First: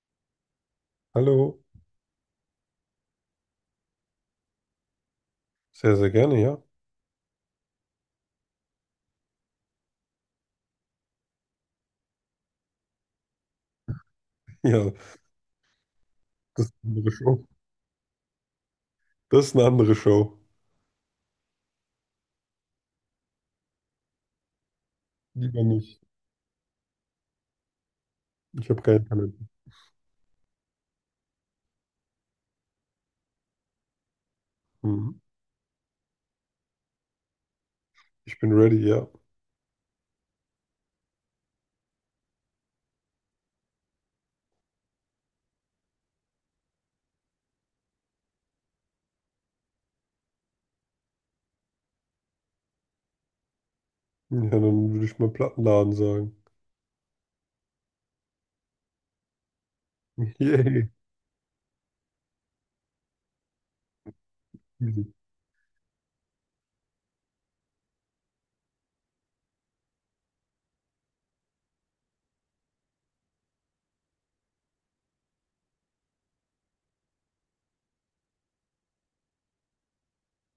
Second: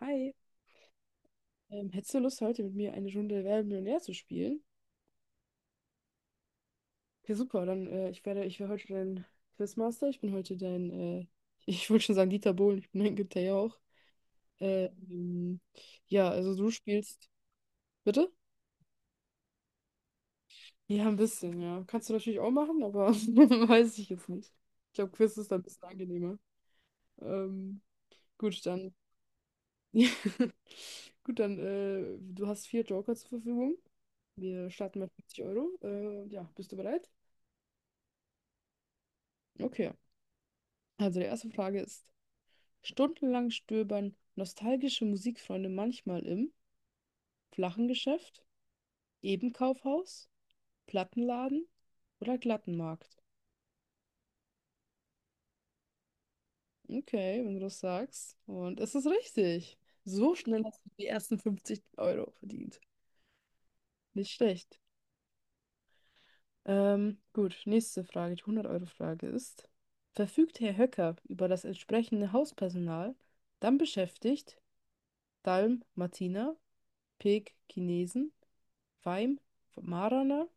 Hi, Hallo, hättest du Lust, heute mit mir eine Runde Wer wird Millionär zu spielen? sehr, sehr gerne, ja. Okay, super, dann ich werde heute dein Quizmaster, ich bin heute dein, ich wollte schon sagen Dieter Bohlen, ich bin dein Günther Jauch. Äh, Ja, Ähm, ja, also das du ist eine andere spielst, Show. bitte? Das ist eine andere Show. Ja, ein bisschen, ja. Kannst du natürlich auch machen, aber weiß ich jetzt nicht. Ich glaube, Quiz ist dann ein Lieber bisschen nicht. angenehmer. Ähm, gut, Ich habe dann, keinen Talent. gut, dann, du hast vier Joker zur Verfügung. Wir starten mit Mhm. 50 Euro. Ja, bist du bereit? Ich bin ready, ja. Okay. Also die erste Frage ist, stundenlang stöbern nostalgische Musikfreunde manchmal im flachen Geschäft, eben Kaufhaus, Plattenladen oder Glattenmarkt? Ja, dann würde ich mal Plattenladen sagen. Okay, wenn du das sagst. Und es ist richtig. So schnell hast Yay. du die ersten 50 Euro verdient. Nicht schlecht. Easy. Gut, nächste Frage, die 100 Euro frage ist, verfügt Herr Höcker über das entsprechende Hauspersonal, dann beschäftigt Dalm Martina, Peek Chinesen, Weim, Marana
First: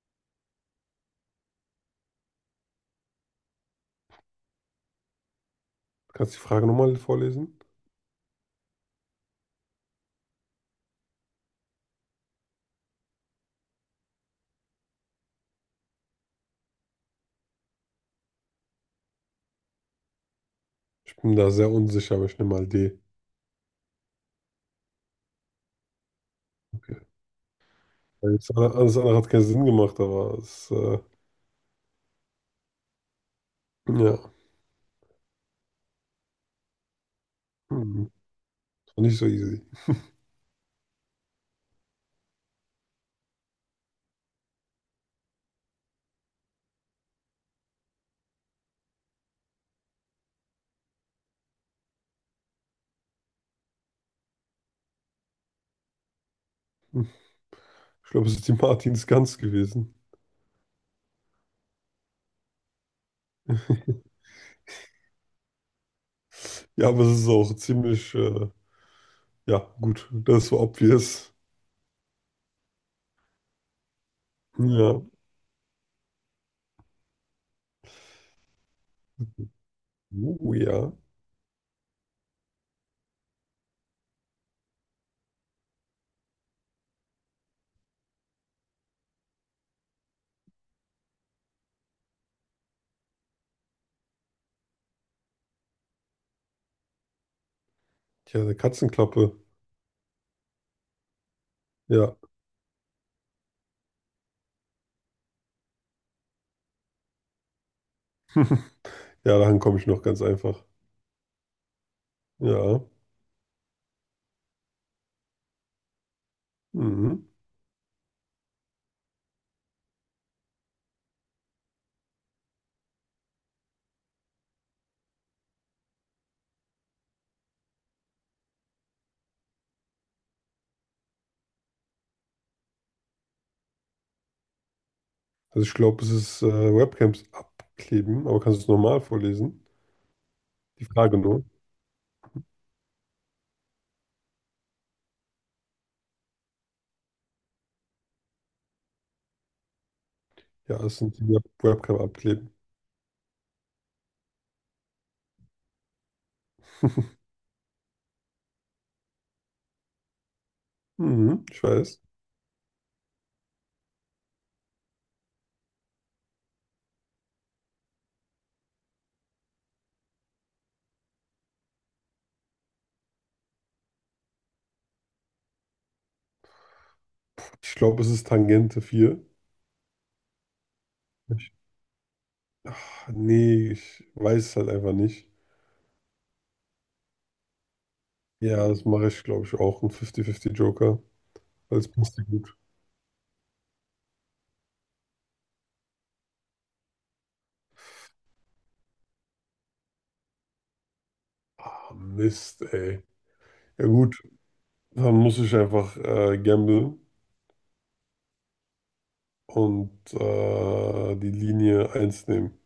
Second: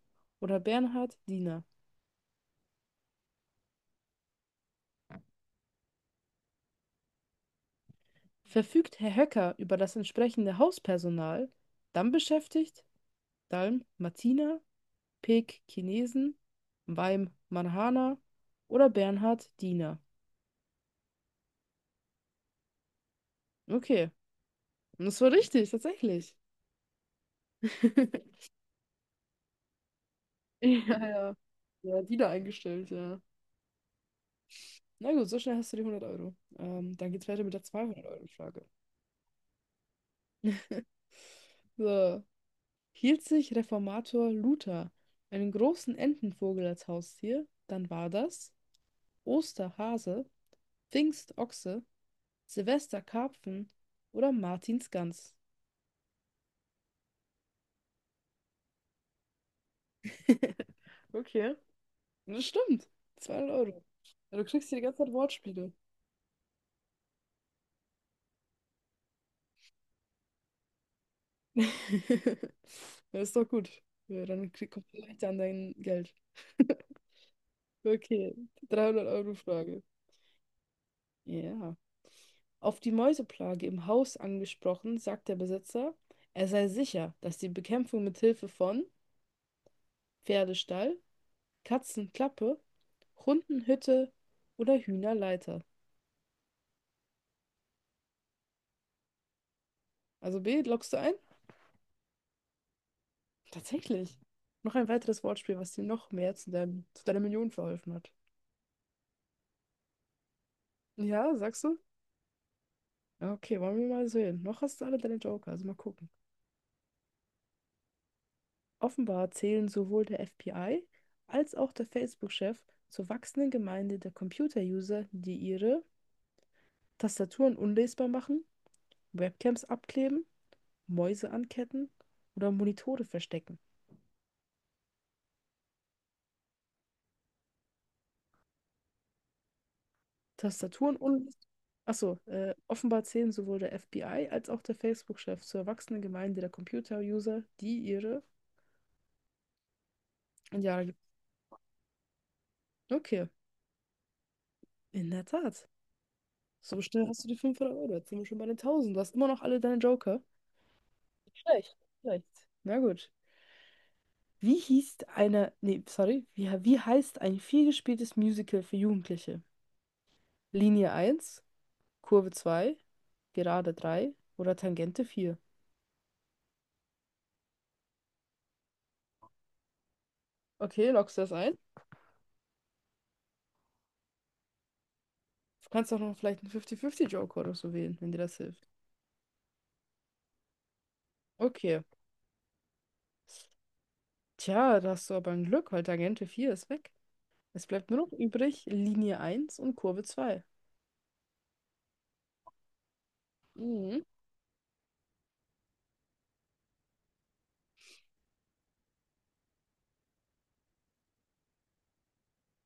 oder Bernhard Diener? Kannst du die Frage nochmal vorlesen? Verfügt Herr Höcker über das entsprechende Hauspersonal, dann beschäftigt Dalm Martina, Peek Chinesen, Weim Marhana oder Bernhard Diener? Ich bin da sehr unsicher, aber ich nehme mal D. Okay, und das war richtig, tatsächlich. Okay. Alles andere hat keinen Sinn gemacht, aber Ja, ja. Ja, Diener eingestellt, ja. ja, Na gut, so schnell hast du die 100 Euro. Dann geht's weiter mit der zweihundert hm, euro frage. das war nicht so easy. So. Hielt sich Reformator Luther einen großen Entenvogel als Haustier, dann war das Osterhase, Pfingstochse, Silvesterkarpfen oder Martinsgans? Hm. Ich glaube, es ist die Martins Gans gewesen. Okay. Das stimmt. 200 Euro. Ja, du kriegst hier die ganze Zeit Wortspiele. Ja, aber es ist auch ziemlich, ja, gut. Das war obvious. Das ist doch gut. Ja, dann kommst du Ja. leichter an dein Geld. Okay, 300 Euro Frage. Oh ja. Ja. Auf die Mäuseplage im Haus angesprochen, sagt der Besitzer, er sei sicher, dass die Bekämpfung mit Hilfe von Pferdestall, Katzenklappe, Hundenhütte oder Hühnerleiter. Tja, eine Katzenklappe. Also B, loggst du ein? Ja. Tatsächlich. Noch ein weiteres Wortspiel, was dir noch mehr zu deiner Million verholfen hat. Ja, daran komme ich noch ganz einfach. Ja, sagst du? Ja. Ja, okay, wollen wir mal sehen. Noch hast du alle deine Joker, also mal gucken. Mhm. Offenbar zählen sowohl der FBI als auch der Facebook-Chef zur wachsenden Gemeinde der Computer-User, die ihre Tastaturen unlesbar machen, Webcams abkleben, Mäuse anketten oder Monitore verstecken. Also ich glaube, es ist Webcams abkleben, aber kannst du es normal vorlesen? Die Tastaturen Frage unlesbar. nur. Achso, offenbar zählen sowohl der FBI als auch der Facebook-Chef zur erwachsenen Gemeinde der Computer-User, die ihre Ja, Jahre es gibt. sind die Webcam abkleben. Okay, in der Tat. So schnell hast du die 500 Euro. Jetzt sind wir schon bei den tausend. Du hast immer noch alle deine Joker. Nicht Mhm, ich schlecht, nicht weiß. schlecht. Na gut. Wie hieß eine. Nee, sorry. Wie heißt ein vielgespieltes Musical für Jugendliche? Linie eins, Kurve 2, Gerade 3 oder Tangente 4? Ich glaube, es ist Tangente 4. Okay, loggst du das Ich, ein? ach, nee, ich weiß es halt einfach nicht. Du kannst auch noch vielleicht einen 50-50-Joker oder so wählen, wenn dir das hilft. Ja, das mache ich, glaube ich, auch. Ein 50-50 Joker. Weil Okay. es passt ja gut. Tja, da hast du aber ein Glück, weil Tangente 4 ist weg. Es bleibt nur noch übrig Linie eins und Kurve 2. Ah, Mist, ey. Ja Mhm. gut, dann muss ich einfach gamblen. Und die Linie eins nehmen.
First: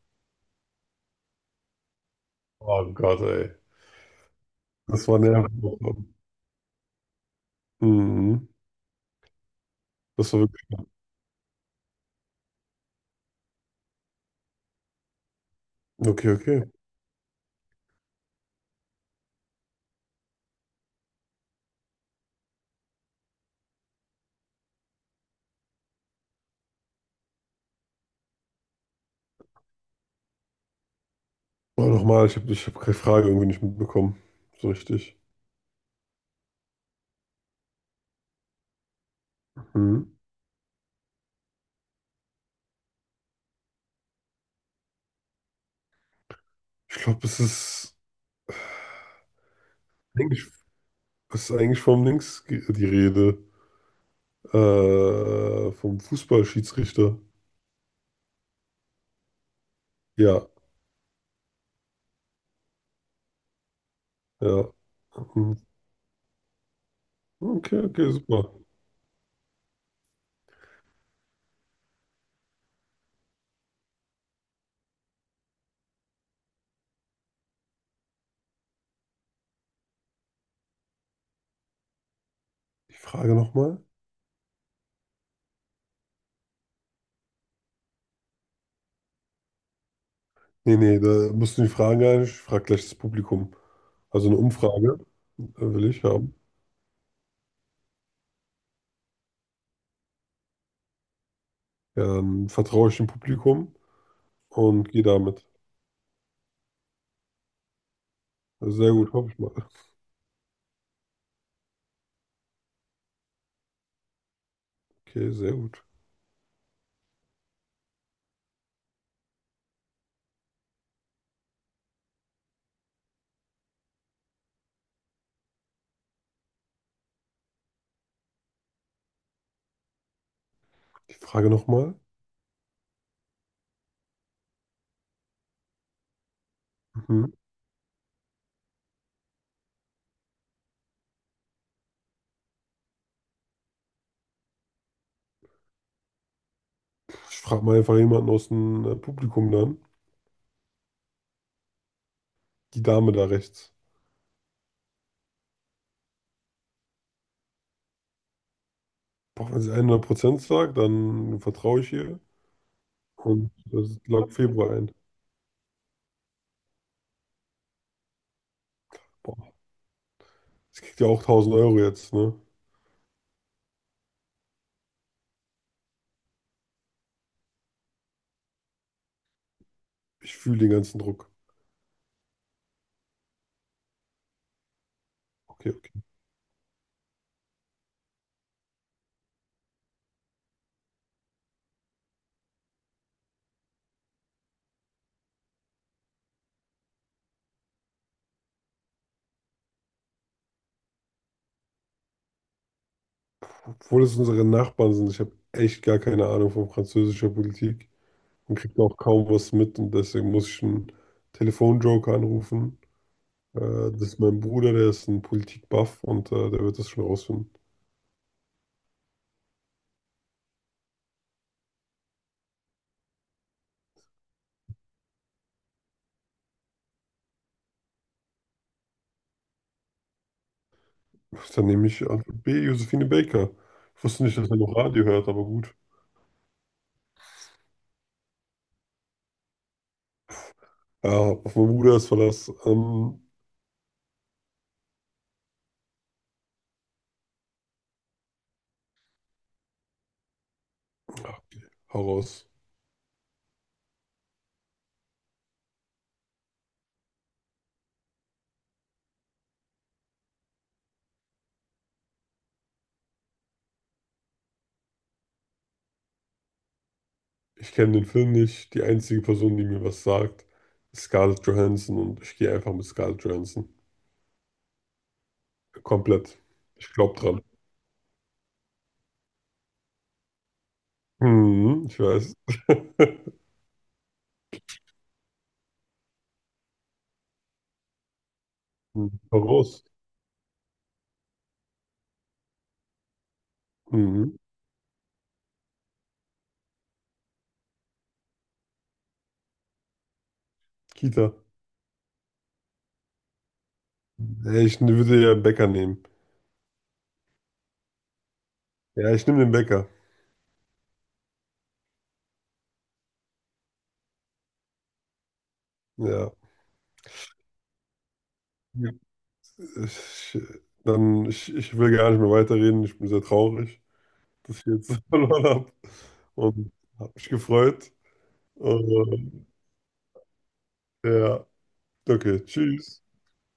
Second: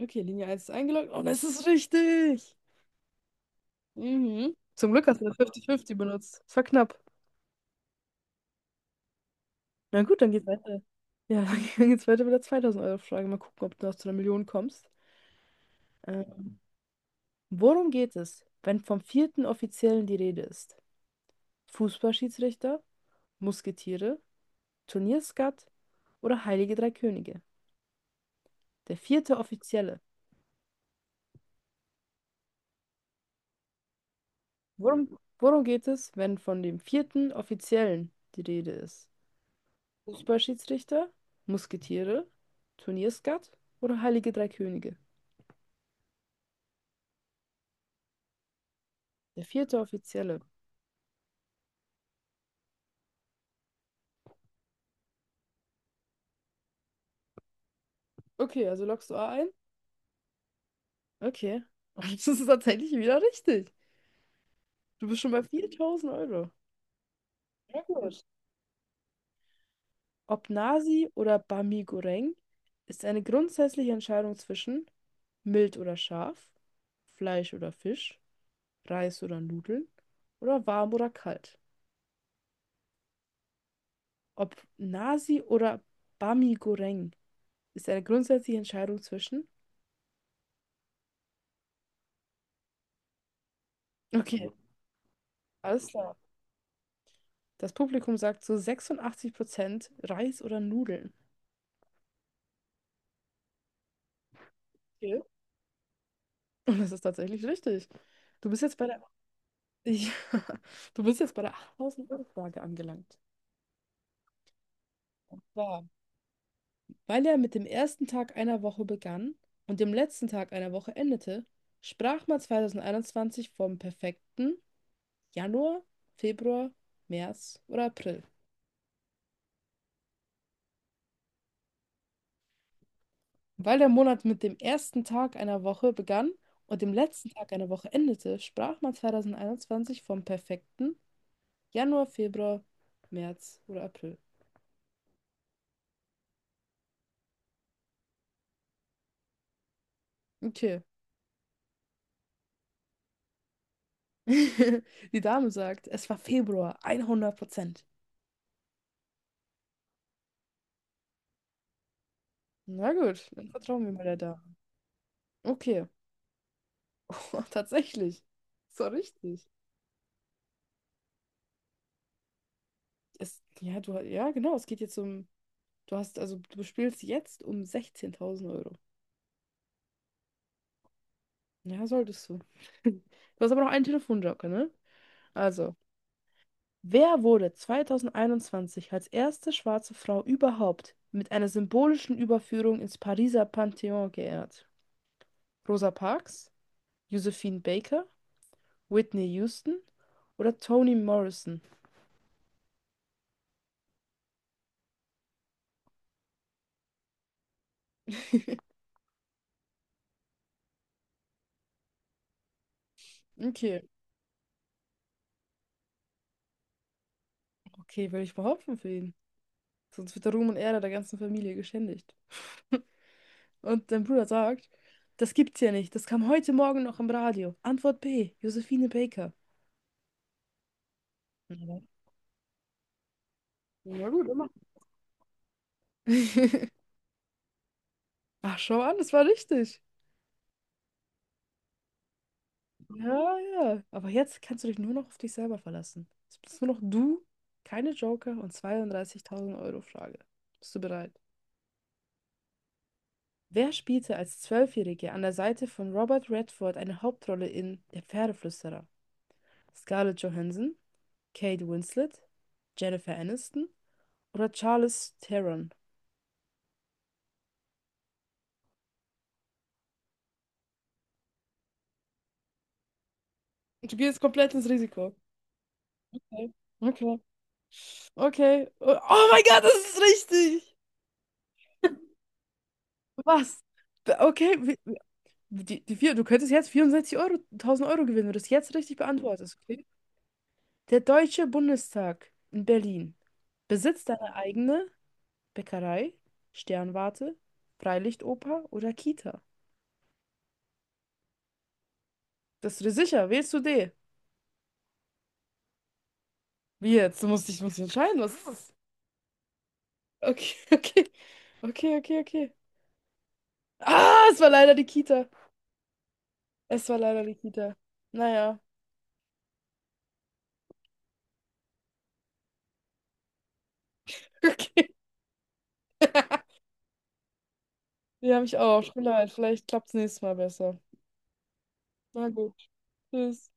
Okay, Linie eins ist eingeloggt. Und es ist richtig! Oh Gott, ey. Mhm. Zum Glück Das war hast du das nervig. 50-50 benutzt. Es war knapp. Mhm. Na gut, dann Das war geht's wirklich. weiter. Ja, dann geht's weiter mit der 2000-Euro-Frage. Mal gucken, ob du noch zu einer Million kommst. Äh, Okay, okay. Worum geht es, wenn vom vierten Offiziellen die Rede ist? Fußballschiedsrichter, Musketiere, Turnierskat oder Heilige Drei Könige? Der vierte Offizielle. Aber nochmal, ich hab keine Frage irgendwie nicht mitbekommen. So richtig. Worum geht es, wenn von dem vierten Offiziellen die Rede ist? Mhm. Fußballschiedsrichter, Musketiere, Turnierskat oder Heilige Drei Könige? Ich glaube, Der vierte Offizielle. eigentlich, es ist eigentlich vom die Rede. Vom Fußballschiedsrichter. Okay, also loggst du A ein? Ja, Okay. Das ist tatsächlich wieder richtig. ja. Du bist schon bei Mhm. 4000 Euro. Okay, Sehr okay, gut. super. Ob Nasi oder Bami Goreng ist eine grundsätzliche Entscheidung zwischen mild oder scharf, Fleisch oder Fisch, Reis oder Nudeln oder warm oder kalt. Die Frage nochmal? Ob Nasi oder Bami Goreng ist eine grundsätzliche Entscheidung zwischen. Nee, nee, da musst du die Fragen gar nicht. Ich frage gleich das Publikum. Also eine Okay, Umfrage will alles ich klar. haben. Das Publikum sagt zu 86% Reis oder Nudeln. Dann vertraue ich dem Publikum und gehe Okay. damit. Und das ist tatsächlich richtig. Du bist jetzt Also bei sehr der, gut, hoffe ich mal. ja, du bist jetzt bei der 8000-Euro-Frage angelangt. Okay, Und sehr gut. zwar, weil er mit dem ersten Tag einer Woche begann und dem letzten Tag einer Woche endete, sprach man 2021 vom perfekten Januar, Februar, März oder April. Die Frage nochmal. Weil der Monat mit dem ersten Tag einer Woche begann und dem letzten Mhm. Tag einer Woche endete, sprach man 2021 vom perfekten Januar, Februar, März oder April. Ich frage mal einfach jemanden aus dem Publikum dann. Okay. Die Dame da rechts. Die Dame sagt, es war Februar, 100%. Boah, wenn sie 100% sagt, dann vertraue ich ihr. Na gut, dann Und vertrauen wir das mal der log Dame. Februar ein. Okay. Tatsächlich. So richtig. Boah, sie kriegt ja auch 1000 Euro jetzt, ne? Es, ja, du, ja, genau. Es geht jetzt um. Du hast, also du spielst jetzt um 16.000 Euro. Ich fühle den ganzen Druck. Ja, solltest du. Du hast aber noch einen Telefonjoker, ne? Okay, Also, okay. wer wurde 2021 als erste schwarze Frau überhaupt mit einer symbolischen Überführung ins Pariser Pantheon geehrt? Rosa Parks, Josephine Baker, Whitney Houston oder Toni Morrison? Obwohl es unsere Nachbarn sind, ich habe echt gar keine Ahnung von französischer Politik und kriege auch kaum was mit und deswegen muss ich einen Telefonjoker anrufen. Äh, Okay, das ist mein Bruder, der ist ein Politik-Buff und der wird das schon rausfinden. okay, will ich behaupten für ihn. Sonst wird der Ruhm und Ehre der ganzen Familie geschändigt. Und dein Bruder sagt, das gibt's ja nicht. Das kam heute Morgen noch im Radio. Antwort B, Josephine Baker. Dann Mhm. nehme ich Antwort B, Josephine Baker. Ich Na wusste gut, nicht, immer. dass er noch Radio hört, aber gut. Ach, schau an, das war richtig. Ja, auf meinen Bruder ist Verlass. Ähm, Ja, ja. Aber jetzt kannst du dich nur noch auf dich selber verlassen. Jetzt bist nur noch du, keine Joker und 32.000 Euro Frage. Bist du bereit? ja, hau raus. Wer spielte als Zwölfjährige an der Seite von Robert Redford eine Hauptrolle in Der Pferdeflüsterer? Scarlett Johansson, Kate Winslet, Jennifer Aniston oder Charlize Theron? Ich kenne den Film nicht. Die einzige Person, die mir was sagt, ist Scarlett Johansson und ich gehe einfach mit Scarlett Johansson. Du gehst komplett ins Risiko. Komplett. Okay. Ich Okay. glaube dran. Okay. Oh, oh mein Gott, das ist richtig. Hm, ich weiß. Was? Okay, die vier, du könntest jetzt 64 Euro, 1.000 Euro gewinnen, wenn du das jetzt richtig Hm, hau beantwortest. Okay? raus. Der Deutsche Bundestag in Berlin besitzt eine Mhm. eigene Bäckerei, Sternwarte, Freilichtoper oder Kita. Kita. Das ist dir sicher, wählst du D? Ja, ich würde ja einen Bäcker nehmen. Wie jetzt? Du musst dich entscheiden, was ist das? Ja, ich nehme den Bäcker. Okay, okay. Okay, okay, okay. Ah, es war leider die Kita. Ja. Es war leider die Kita. Naja. Ich, dann, ich will gar nicht mehr weiterreden. Ich bin sehr traurig, dass ich Okay. jetzt verloren habe und habe mich gefreut. Die habe ich auch. Tut mir leid. Und, Vielleicht klappt es nächstes Mal besser. ja, Na okay, gut. tschüss. Tschüss.